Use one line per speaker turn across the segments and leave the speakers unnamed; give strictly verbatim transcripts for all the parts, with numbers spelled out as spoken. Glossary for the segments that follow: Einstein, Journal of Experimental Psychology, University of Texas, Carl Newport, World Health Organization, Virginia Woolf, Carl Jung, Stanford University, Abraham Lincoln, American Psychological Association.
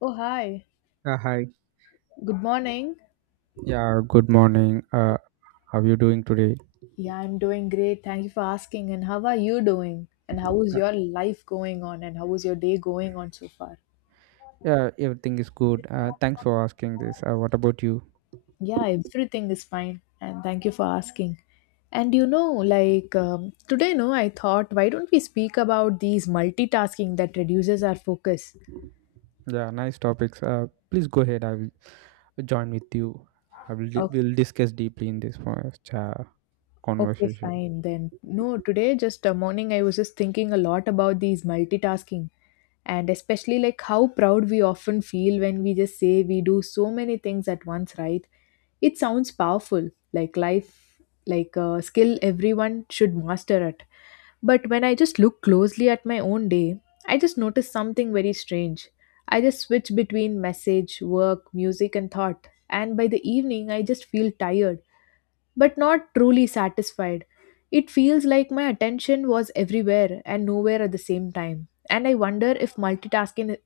Oh, hi.
Uh, hi.
Good morning.
Yeah, good morning. Uh, how you doing today?
Yeah, I'm doing great. Thank you for asking. And how are you doing? And how is
Uh,
your life going on? And how is your day going on so far?
yeah, everything is good. Uh, thanks for asking this. Uh, what about you?
Yeah, everything is fine. And thank you for asking. And you know, like um, today, no, I thought, why don't we speak about these multitasking that reduces our focus?
Yeah, nice topics. Uh, please go ahead. I will join with you. I will di- we'll discuss deeply in this for
Okay,
conversation.
fine then. No, today just uh, morning I was just thinking a lot about these multitasking, and especially like how proud we often feel when we just say we do so many things at once, right? It sounds powerful, like life, like a skill everyone should master it. But when I just look closely at my own day, I just notice something very strange. I just switch between message, work, music, and thought. And by the evening, I just feel tired but not truly satisfied. It feels like my attention was everywhere and nowhere at the same time. And I wonder if multitasking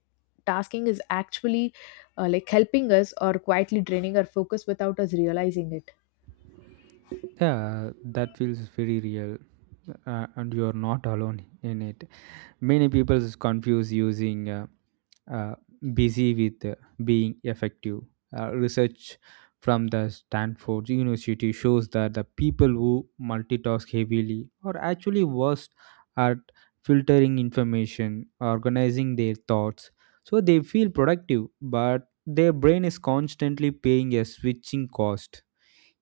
tasking is actually uh, like helping us or quietly draining our focus without us realizing it.
Yeah, that feels very real, uh, and you are not alone in it. Many people confuse using uh, uh, busy with uh, being effective. Uh, research from the Stanford University shows that the people who multitask heavily are actually worse at filtering information, organizing their thoughts. So they feel productive, but their brain is constantly paying a switching cost.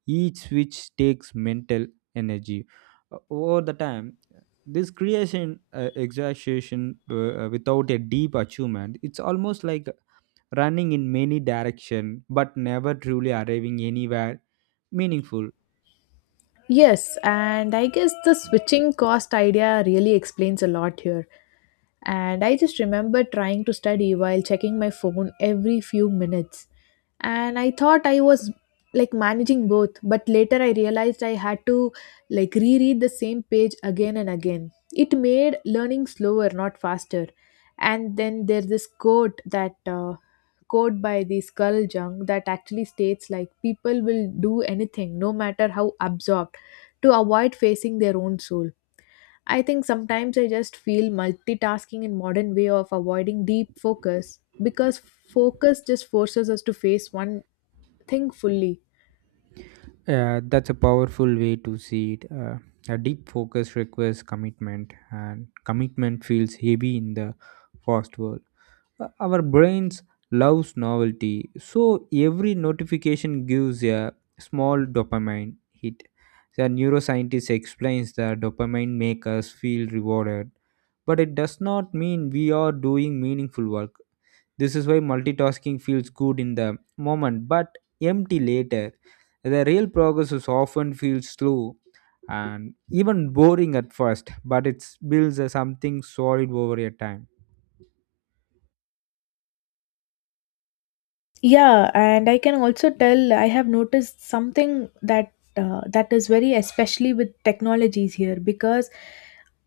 Each switch takes mental energy. O- Over the time, this creation uh, exhaustion uh, uh, without a deep achievement, it's almost like running in many direction but never truly arriving anywhere meaningful.
Yes, and I guess the switching cost idea really explains a lot here. And I just remember trying to study while checking my phone every few minutes. And I thought I was like managing both, but later I realized I had to like reread the same page again and again. It made learning slower, not faster. And then there's this quote that uh, quote by this Carl Jung that actually states like people will do anything, no matter how absorbed, to avoid facing their own soul. I think sometimes I just feel multitasking in modern way of avoiding deep focus, because focus just forces us to face one think fully.
Uh, that's a powerful way to see it. Uh, a deep focus requires commitment, and commitment feels heavy in the fast world. Uh, Our brains loves novelty, so every notification gives a small dopamine hit. The neuroscientist explains that dopamine makes us feel rewarded, but it does not mean we are doing meaningful work. This is why multitasking feels good in the moment but empty later. The real progress is often feels slow and even boring at first, but it builds a something solid over a time.
Yeah, and I can also tell I have noticed something that uh, that is very especially with technologies here, because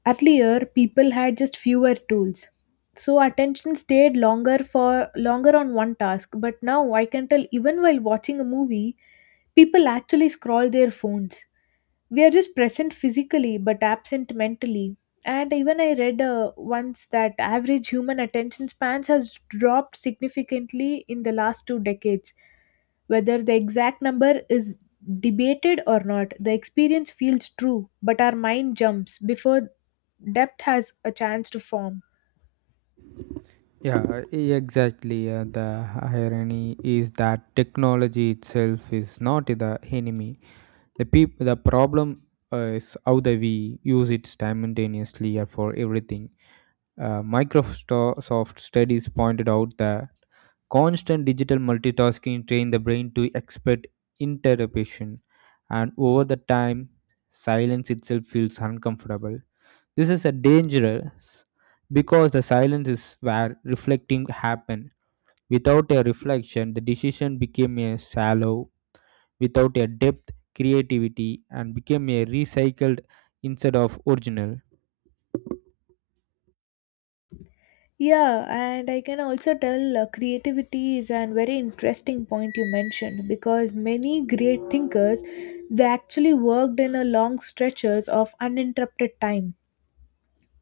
earlier people had just fewer tools. So attention stayed longer for longer on one task, but now I can tell even while watching a movie, people actually scroll their phones. We are just present physically but absent mentally. And even I read uh, once that average human attention spans has dropped significantly in the last two decades. Whether the exact number is debated or not, the experience feels true, but our mind jumps before depth has a chance to form.
Yeah, uh, e- exactly. Uh, the irony is that technology itself is not the enemy. The peop- the problem uh, is how the we use it simultaneously and for everything. Uh, Microsoft studies pointed out that constant digital multitasking train the brain to expect interruption, and over the time, silence itself feels uncomfortable. This is a dangerous because the silence is where reflecting happen. Without a reflection, the decision became a shallow, without a depth, creativity, and became a recycled instead of original.
Yeah, and I can also tell uh, creativity is an very interesting point you mentioned, because many great thinkers, they actually worked in a long stretches of uninterrupted time.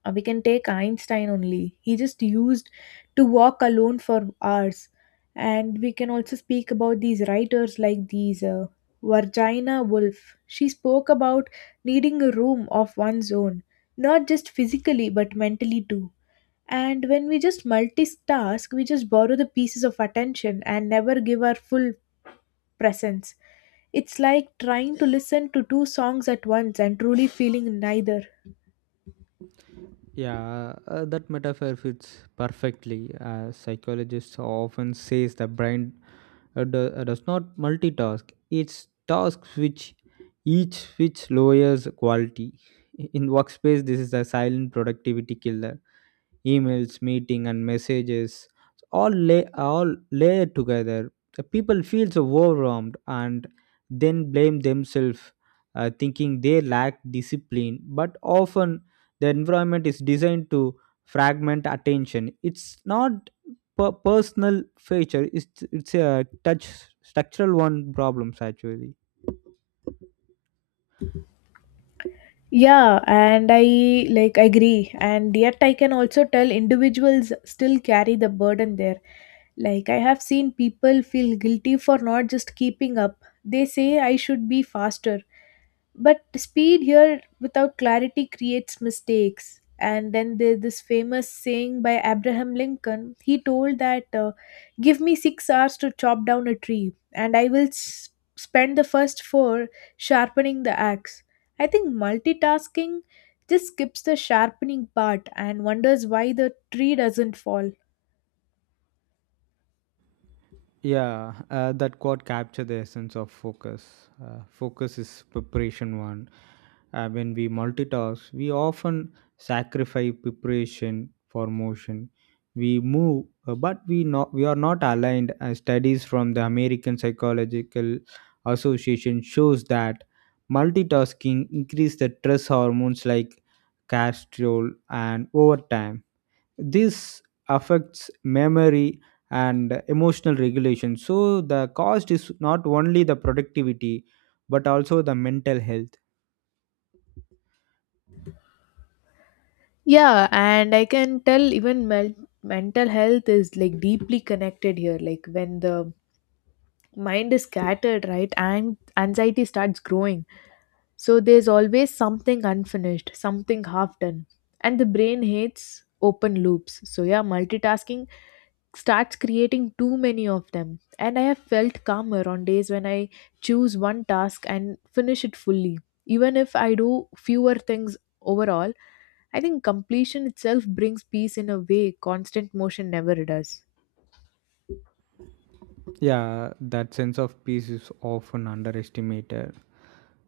uh, We can take Einstein only. He just used to walk alone for hours. And we can also speak about these writers like these uh, Virginia Woolf. She spoke about needing a room of one's own, not just physically but mentally too. And when we just multitask, we just borrow the pieces of attention and never give our full presence. It's like trying to listen to two songs at once and truly feeling neither.
Yeah, uh, uh, that metaphor fits perfectly. Uh, psychologists often says the brain uh, do, uh, does not multitask. It's task which each which lowers quality. In workspace, this is a silent productivity killer. Emails meeting and messages all lay all layered together. The people feel so overwhelmed and then blame themselves, uh, thinking they lack discipline, but often the environment is designed to fragment attention. It's not per- personal feature, it's it's a touch structural one problems actually.
Yeah, and I like agree. And yet, I can also tell individuals still carry the burden there. Like, I have seen people feel guilty for not just keeping up. They say, I should be faster, but speed here without clarity creates mistakes. And then there's this famous saying by Abraham Lincoln. He told that, uh, give me six hours to chop down a tree and I will s- spend the first four sharpening the axe. I think multitasking just skips the sharpening part and wonders why the tree doesn't fall.
Yeah, uh, that quote captured the essence of focus. Uh, focus is preparation one. Uh, when we multitask, we often sacrifice preparation for motion. We move, uh, but we not we are not aligned. As studies from the American Psychological Association shows that multitasking increase the stress hormones like cortisol, and over time this affects memory and emotional regulation. So the cost is not only the productivity but also the mental health.
Yeah, and I can tell even mel- mental health is like deeply connected here. Like when the mind is scattered, right, and anxiety starts growing, so there's always something unfinished, something half done, and the brain hates open loops. So yeah, multitasking starts creating too many of them. And I have felt calmer on days when I choose one task and finish it fully, even if I do fewer things overall. I think completion itself brings peace in a way constant motion never does.
Yeah, that sense of peace is often underestimated.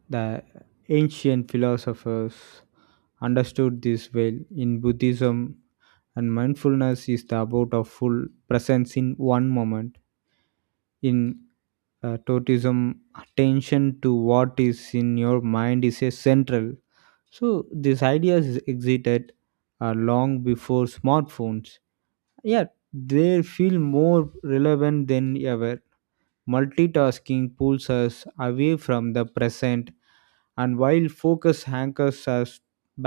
The ancient philosophers understood this well. In Buddhism and mindfulness is the about of full presence in one moment. In uh, totism, attention to what is in your mind is a central. So these ideas existed uh, long before smartphones. Yet they feel more relevant than ever. Multitasking pulls us away from the present, and while focus anchors us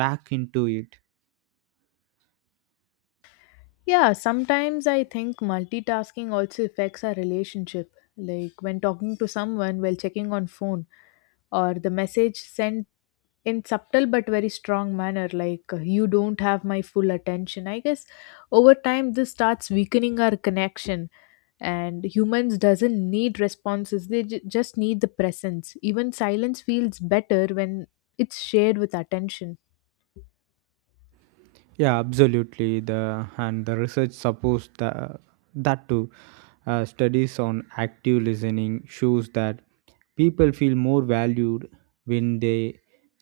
back into it.
Yeah, sometimes I think multitasking also affects our relationship. Like when talking to someone while checking on phone or the message sent in subtle but very strong manner, like uh, you don't have my full attention. I guess over time this starts weakening our connection. And humans doesn't need responses. They j- just need the presence. Even silence feels better when it's shared with attention.
Yeah, absolutely. The and the research supports the, that too. Uh, studies on active listening shows that people feel more valued when the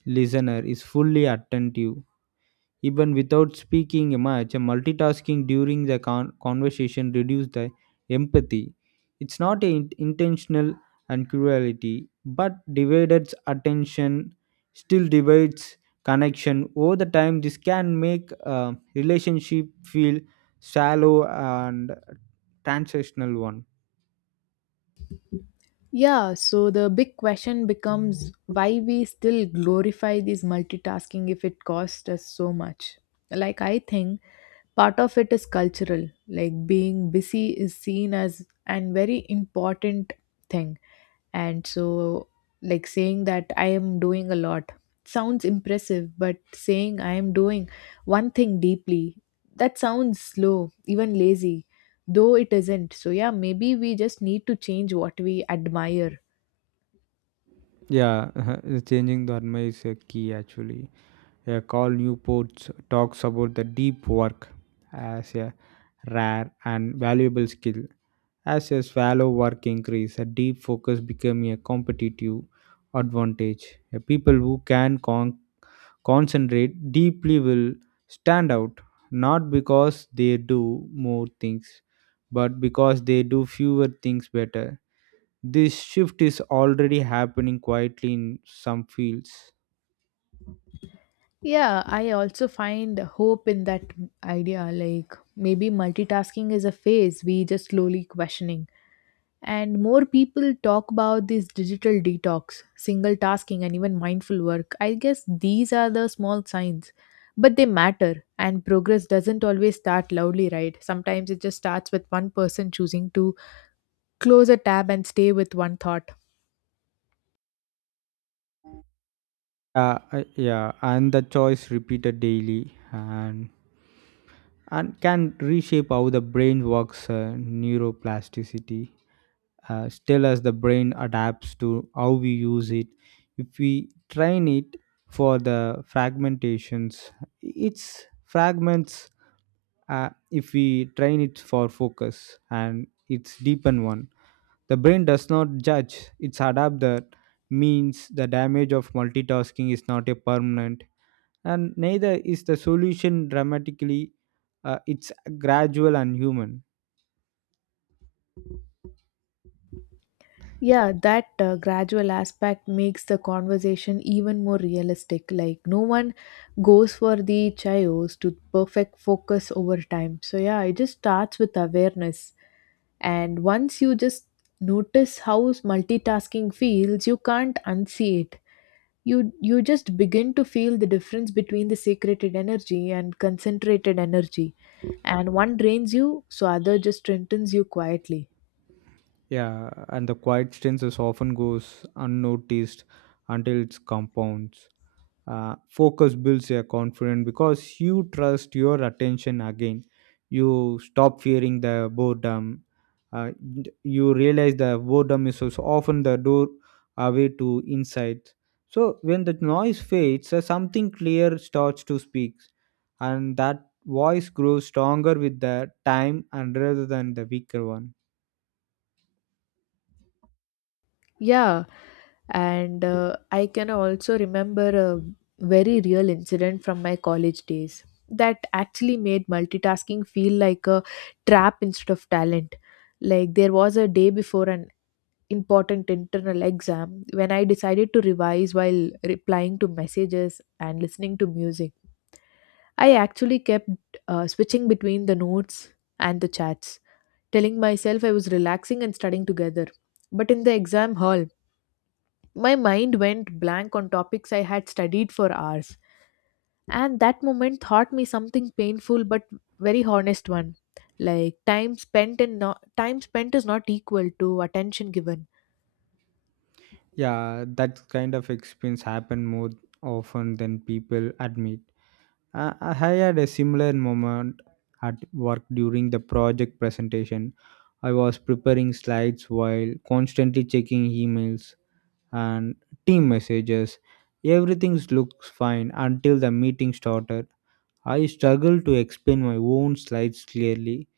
listener is fully attentive. Even without speaking much, multitasking during the con- conversation reduces the empathy. It's not a in- intentional and cruelty, but divided attention still divides connection. Over the time, this can make a relationship feel shallow and transactional one.
Yeah, so the big question becomes why we still glorify this multitasking if it costs us so much. Like, I think part of it is cultural, like, being busy is seen as an very important thing. And so, like, saying that I am doing a lot sounds impressive, but saying I am doing one thing deeply, that sounds slow, even lazy, though it isn't. So, yeah, maybe we just need to change what we admire.
Yeah, changing the dharma is a key actually. A Carl Newport talks about the deep work as a rare and valuable skill. As a shallow work increase, a deep focus become a competitive advantage. A people who can con- concentrate deeply will stand out, not because they do more things, but because they do fewer things better. This shift is already happening quietly in some fields.
Yeah, I also find hope in that idea. Like maybe multitasking is a phase we just slowly questioning. And more people talk about this digital detox, single tasking, and even mindful work. I guess these are the small signs, but they matter. And progress doesn't always start loudly, right? Sometimes it just starts with one person choosing to close a tab and stay with one thought.
Uh, uh, yeah, and the choice repeated daily and and can reshape how the brain works. Uh, neuroplasticity uh, still as the brain adapts to how we use it. If we train it for the fragmentations, its fragments. Uh, if we train it for focus and its deepen one. The brain does not judge, it's adapt. That means the damage of multitasking is not a permanent, and neither is the solution dramatically. Uh, it's gradual and human.
Yeah, that uh, gradual aspect makes the conversation even more realistic. Like, no one goes for the chayos to perfect focus over time. So, yeah, it just starts with awareness. And once you just notice how multitasking feels, you can't unsee it. You, you just begin to feel the difference between the secreted energy and concentrated energy. And one drains you, so other just strengthens you quietly.
Yeah, and the quiet strength is often goes unnoticed until it compounds. Uh, focus builds your confidence because you trust your attention again. You stop fearing the boredom. uh, d- you realize the boredom is also often the door away to insight. So when the noise fades, uh, something clear starts to speak, and that voice grows stronger with the time and rather than the weaker one.
Yeah, and uh, I can also remember a very real incident from my college days that actually made multitasking feel like a trap instead of talent. Like there was a day before an important internal exam when I decided to revise while replying to messages and listening to music. I actually kept uh, switching between the notes and the chats, telling myself I was relaxing and studying together. But in the exam hall, my mind went blank on topics I had studied for hours, and that moment taught me something painful but very honest one. Like time spent and not time spent is not equal to attention given.
Yeah, that kind of experience happen more often than people admit. I I had a similar moment at work during the project presentation. I was preparing slides while constantly checking emails and team messages. Everything looks fine until the meeting started. I struggled to explain my own slides clearly.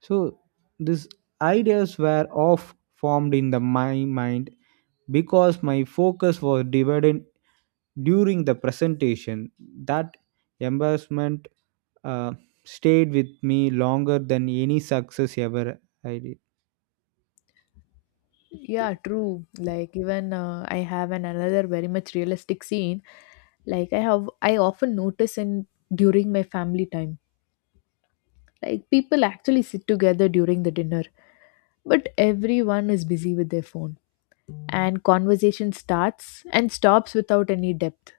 So, these ideas were off formed in the, my mind because my focus was divided during the presentation. That embarrassment uh, stayed with me longer than any success ever I did.
Yeah, true. Like even uh, I have an another very much realistic scene. Like I have, I often notice in during my family time, like people actually sit together during the dinner, but everyone is busy with their phone, and conversation starts and stops without any depth.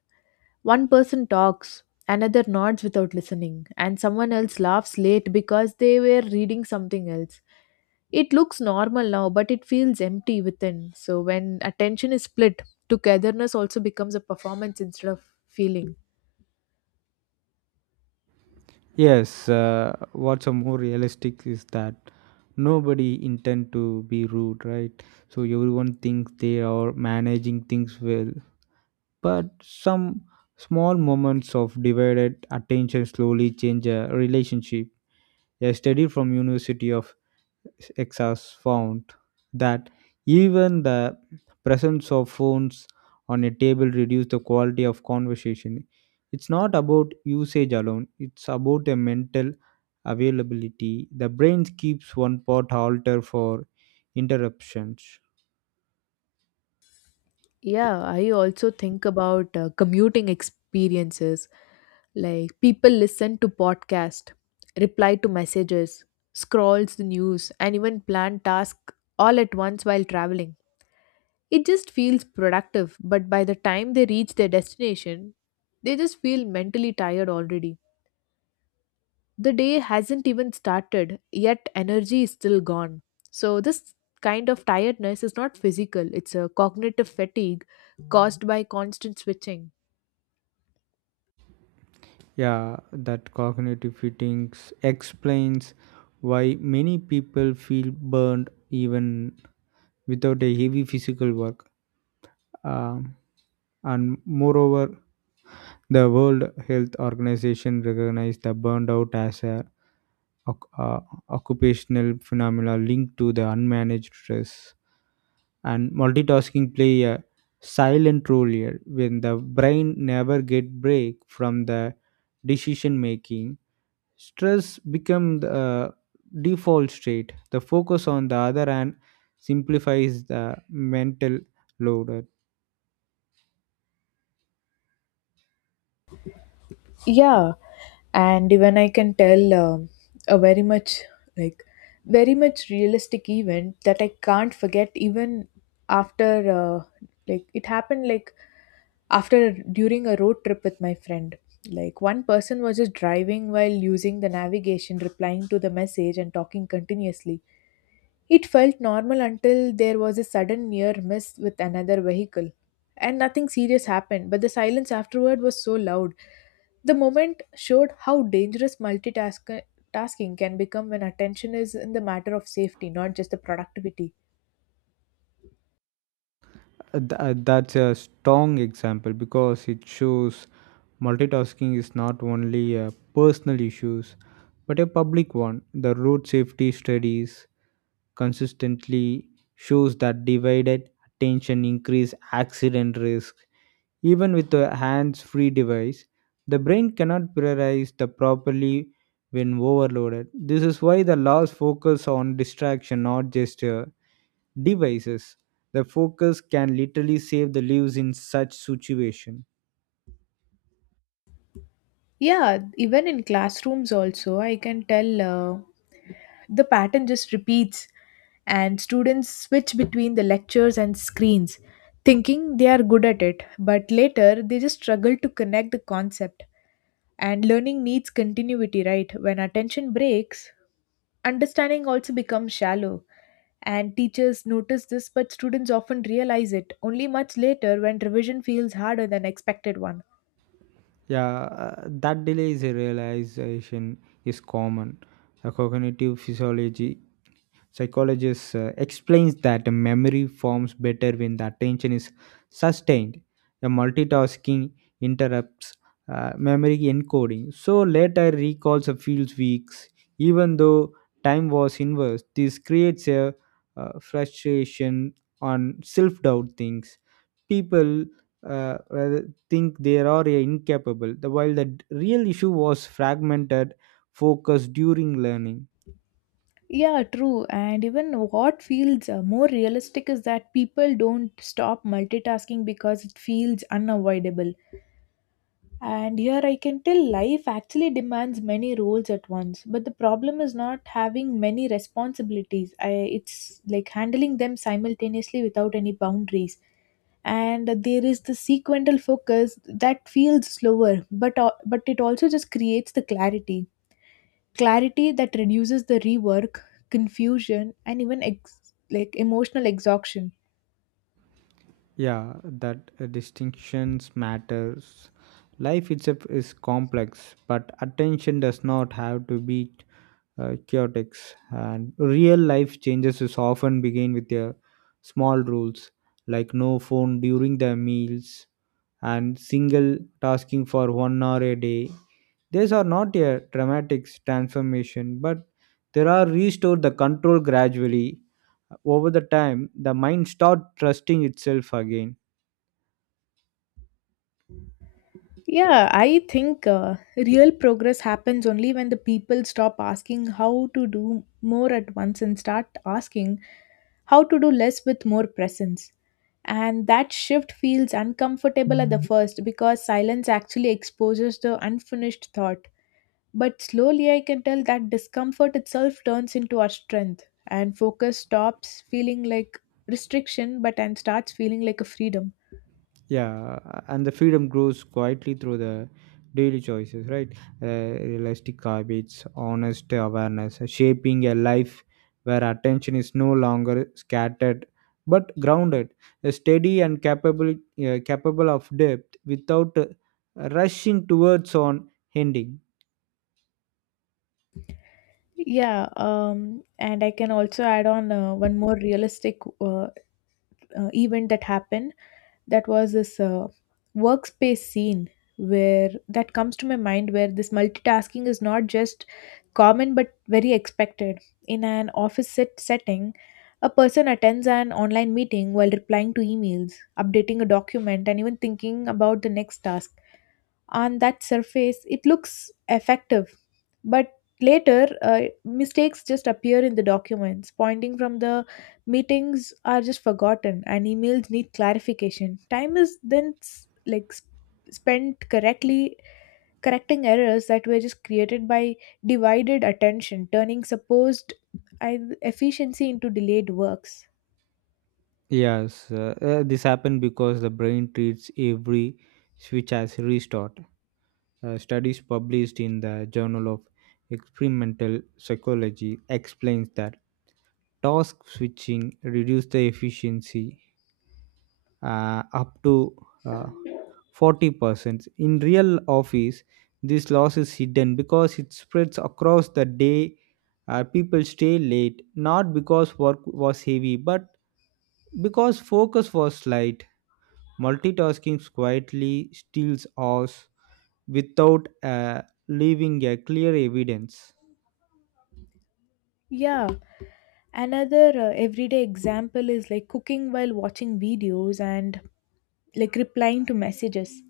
One person talks, another nods without listening, and someone else laughs late because they were reading something else. It looks normal now, but it feels empty within. So when attention is split, togetherness also becomes a performance instead of feeling.
Yes, uh, what's a more realistic is that nobody intend to be rude, right? So everyone thinks they are managing things well, but some small moments of divided attention slowly change a relationship. A study from University of exas found that even the presence of phones on a table reduce the quality of conversation. It's not about usage alone, it's about a mental availability. The brain keeps one pot halter for interruptions.
Yeah, I also think about uh, commuting experiences. Like people listen to podcast, reply to messages, scrolls the news, and even plan tasks all at once while traveling. It just feels productive, but by the time they reach their destination, they just feel mentally tired already. The day hasn't even started, yet energy is still gone. So, this kind of tiredness is not physical, it's a cognitive fatigue caused by constant switching.
Yeah, that cognitive fittings explains why many people feel burned even without a heavy physical work. Um, and moreover, the World Health Organization recognized the burnout as a oc- uh, occupational phenomena linked to the unmanaged stress, and multitasking play a silent role here. When the brain never get break from the decision making, stress becomes the uh, default state. The focus on the other hand simplifies the mental load.
Yeah, and even I can tell um, a very much like very much realistic event that I can't forget even after uh, like it happened like after during a road trip with my friend. Like one person was just driving while using the navigation, replying to the message and talking continuously. It felt normal until there was a sudden near miss with another vehicle. And nothing serious happened, but the silence afterward was so loud. The moment showed how dangerous multitasking tasking can become when attention is in the matter of safety, not just the productivity.
Uh, th- uh, that's a strong example because it shows multitasking is not only a personal issues but a public one. The road safety studies consistently shows that divided attention increase accident risk. Even with a hands-free device, the brain cannot prioritize the properly when overloaded. This is why the laws focus on distraction, not just uh, devices. The focus can literally save the lives in such situation.
Yeah, even in classrooms also, I can tell uh, the pattern just repeats. And students switch between the lectures and screens thinking they are good at it, but later they just struggle to connect the concept. And learning needs continuity, right? When attention breaks, understanding also becomes shallow. And teachers notice this, but students often realize it only much later when revision feels harder than expected one.
Yeah, uh, that delay is a realization is common. A cognitive physiology psychologist uh, explains that the memory forms better when the attention is sustained. The multitasking interrupts uh, memory encoding, so later recalls of feels weeks, even though time was inverse. This creates a uh, frustration on self-doubt things. People uh, think they are incapable, the- while the d- real issue was fragmented focus during learning.
Yeah, true. And even what feels uh, more realistic is that people don't stop multitasking because it feels unavoidable. And here I can tell life actually demands many roles at once. But the problem is not having many responsibilities, I, it's like handling them simultaneously without any boundaries. And there is the sequential focus that feels slower, but, uh, but it also just creates the clarity clarity that reduces the rework, confusion, and even ex- like emotional exhaustion.
Yeah, that uh, distinctions matters. Life itself is complex, but attention does not have to be uh, chaotic. And real life changes is often begin with their small rules, like no phone during the meals and single tasking for one hour a day. These are not a dramatic transformation, but there are restored the control gradually. Over the time, the mind start trusting itself again.
Yeah, I think uh, real progress happens only when the people stop asking how to do more at once and start asking how to do less with more presence. And that shift feels uncomfortable at the first because silence actually exposes the unfinished thought. But slowly I can tell that discomfort itself turns into our strength, and focus stops feeling like restriction but and starts feeling like a freedom.
Yeah, and the freedom grows quietly through the daily choices, right? Uh, realistic habits, honest awareness, shaping a life where attention is no longer scattered but grounded, uh, steady, and capable uh, capable of depth without uh, rushing towards on ending.
Yeah, um, and I can also add on uh, one more realistic uh, uh, event that happened. That was this uh, workspace scene where that comes to my mind, where this multitasking is not just common but very expected. In an office set setting, a person attends an online meeting while replying to emails, updating a document, and even thinking about the next task. On that surface it looks effective, but later uh, mistakes just appear in the documents, pointing from the meetings are just forgotten, and emails need clarification. Time is then s- like s- spent correctly correcting errors that were just created by divided attention, turning supposed I- efficiency into delayed works.
Yes, uh, uh, this happened because the brain treats every switch as restart. Uh, studies published in the Journal of Experimental Psychology explains that task switching reduces the efficiency uh, up to uh, forty percent. In real office, this loss is hidden because it spreads across the day. Uh, people stay late not because work was heavy, but because focus was light. Multitasking quietly steals us without uh, leaving a clear evidence.
Yeah, another uh, everyday example is like cooking while watching videos and like replying to messages.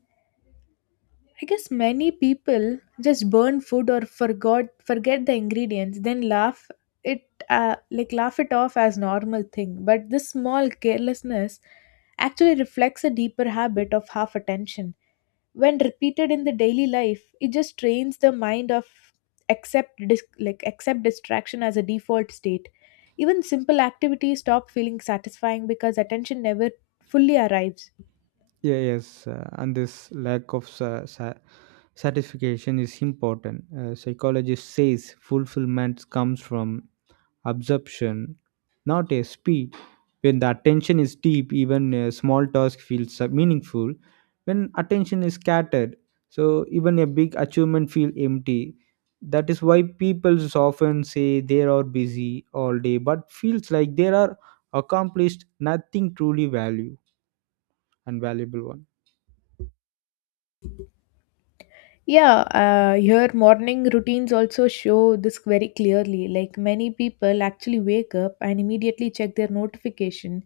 I guess many people just burn food or forgot forget the ingredients, then laugh it uh, like laugh it off as normal thing. But this small carelessness actually reflects a deeper habit of half attention. When repeated in the daily life, it just trains the mind of accept dis- like accept distraction as a default state. Even simple activities stop feeling satisfying because attention never fully arrives.
Yeah, yes, uh, and this lack of sa- sa- satisfaction is important. Uh, psychologist says fulfillment comes from absorption, not a speed. When the attention is deep, even a small task feels uh, meaningful. When attention is scattered, so even a big achievement feels empty. That is why people often say they are busy all day, but feels like they are accomplished nothing truly value and valuable one.
Yeah, uh, your morning routines also show this very clearly. Like many people actually wake up and immediately check their notification,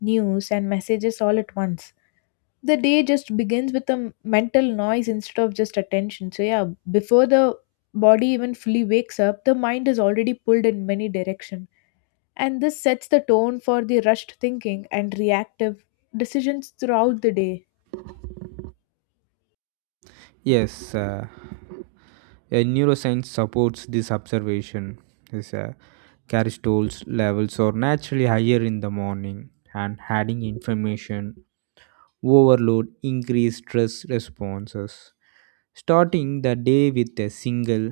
news, and messages all at once. The day just begins with a m- mental noise instead of just attention. So, yeah, before the body even fully wakes up, the mind is already pulled in many directions, and this sets the tone for the rushed thinking and reactive decisions throughout the day.
Yes, uh, a neuroscience supports this observation. Is uh, cortisol's levels are naturally higher in the morning, and adding information overload increase stress responses. Starting the day with a single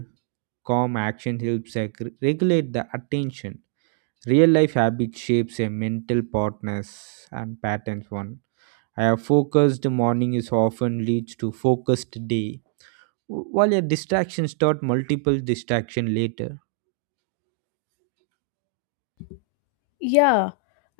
calm action helps reg- regulate the attention. Real life habit shapes a mental partners and patterns one. I have focused morning is often leads to focused day. While your distractions start multiple distraction later.
Yeah,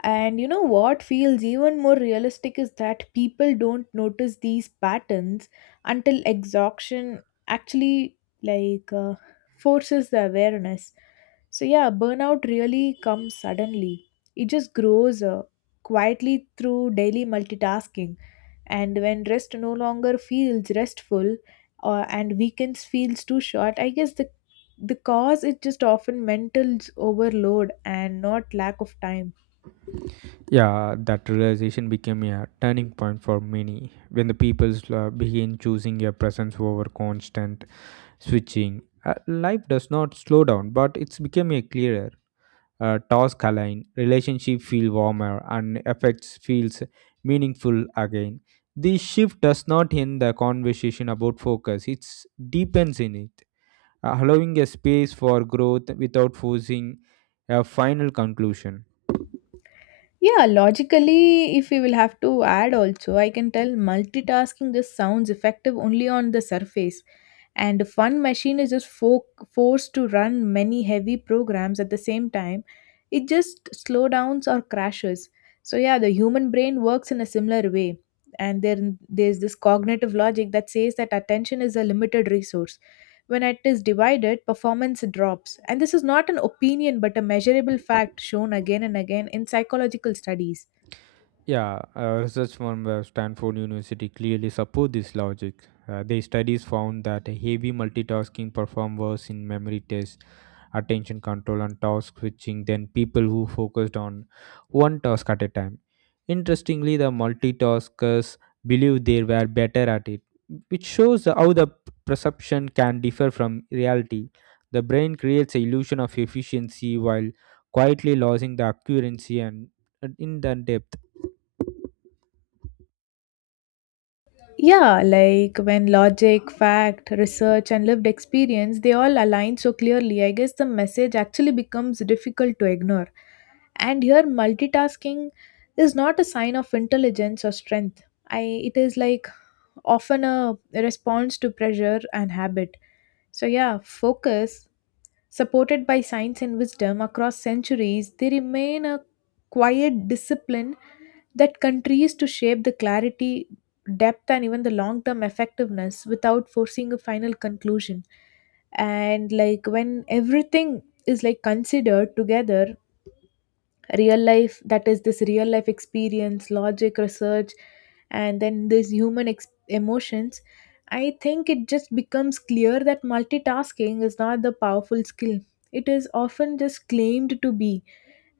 and you know what feels even more realistic is that people don't notice these patterns until exhaustion actually like uh, forces the awareness. So yeah, burnout really comes suddenly. It just grows uh, quietly through daily multitasking, and when rest no longer feels restful uh, and weekends feels too short, I guess the the cause is just often mental overload and not lack of time.
Yeah, that realization became a turning point for many when the people uh, begin choosing your presence over constant switching. Uh, life does not slow down, but it's become a clearer. Uh, task align, relationship feel warmer, and effects feels meaningful again. This shift does not end the conversation about focus; it deepens in it. Uh, allowing a space for growth without forcing a final conclusion.
Yeah, logically, if we will have to add also, I can tell multitasking just sounds effective only on the surface. And if one machine is just fo- forced to run many heavy programs at the same time, it just slow downs or crashes. So yeah, the human brain works in a similar way. And there there's this cognitive logic that says that attention is a limited resource. When it is divided, performance drops, and this is not an opinion but a measurable fact shown again and again in psychological studies.
Yeah, uh, research from uh, Stanford University clearly support this logic. Uh, their studies found that heavy multitasking performed worse in memory tests, attention control, and task switching than people who focused on one task at a time. Interestingly, the multitaskers believe they were better at it, which shows how the perception can differ from reality. The brain creates an illusion of efficiency while quietly losing the accuracy and and in the depth.
Yeah, like when logic, fact, research, and lived experience, they all align so clearly, I guess the message actually becomes difficult to ignore. And here, multitasking is not a sign of intelligence or strength. I, it is like often a response to pressure and habit. So, yeah, focus, supported by science and wisdom across centuries, they remain a quiet discipline that continues to shape the clarity, depth, and even the long term effectiveness without forcing a final conclusion. And like when everything is like considered together, real life, that is this real life experience, logic, research, and then these human ex- emotions, I think it just becomes clear that multitasking is not the powerful skill it is often just claimed to be.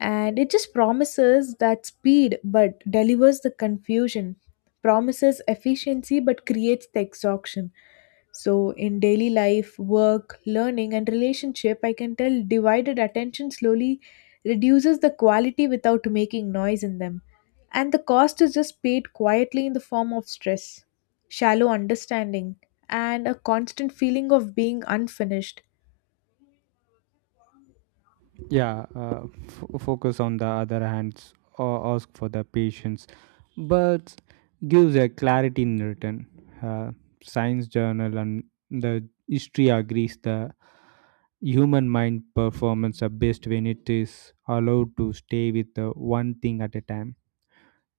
And it just promises that speed but delivers the confusion, promises efficiency but creates the exhaustion. So in daily life, work, learning, and relationship, I can tell divided attention slowly reduces the quality without making noise in them, and the cost is just paid quietly in the form of stress, shallow understanding, and a constant feeling of being unfinished.
Yeah, uh, f- focus on the other hands or ask for the patience but gives a clarity in return. Uh, science journal and the history agrees the human mind performance are best when it is allowed to stay with the one thing at a time.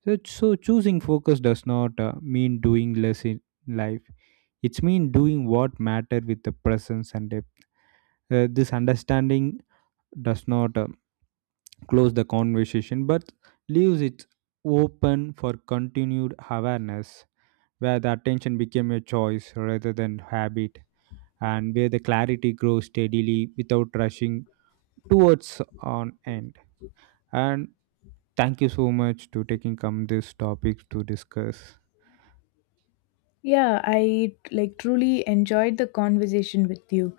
So, so choosing focus does not uh, mean doing less in life. It's mean doing what matter with the presence and depth. Uh, this understanding does not uh, close the conversation but leaves it open for continued awareness, where the attention became a choice rather than habit, and where the clarity grows steadily without rushing towards an end. And thank you so much to taking come this topic to discuss.
Yeah, I like truly enjoyed the conversation with you,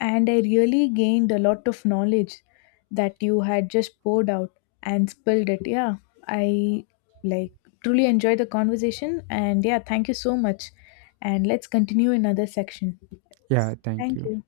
and I really gained a lot of knowledge that you had just poured out and spilled it. Yeah, I like truly enjoyed the conversation, and yeah, thank you so much. And let's continue in other section.
Yeah, thank
Thank
you.
you.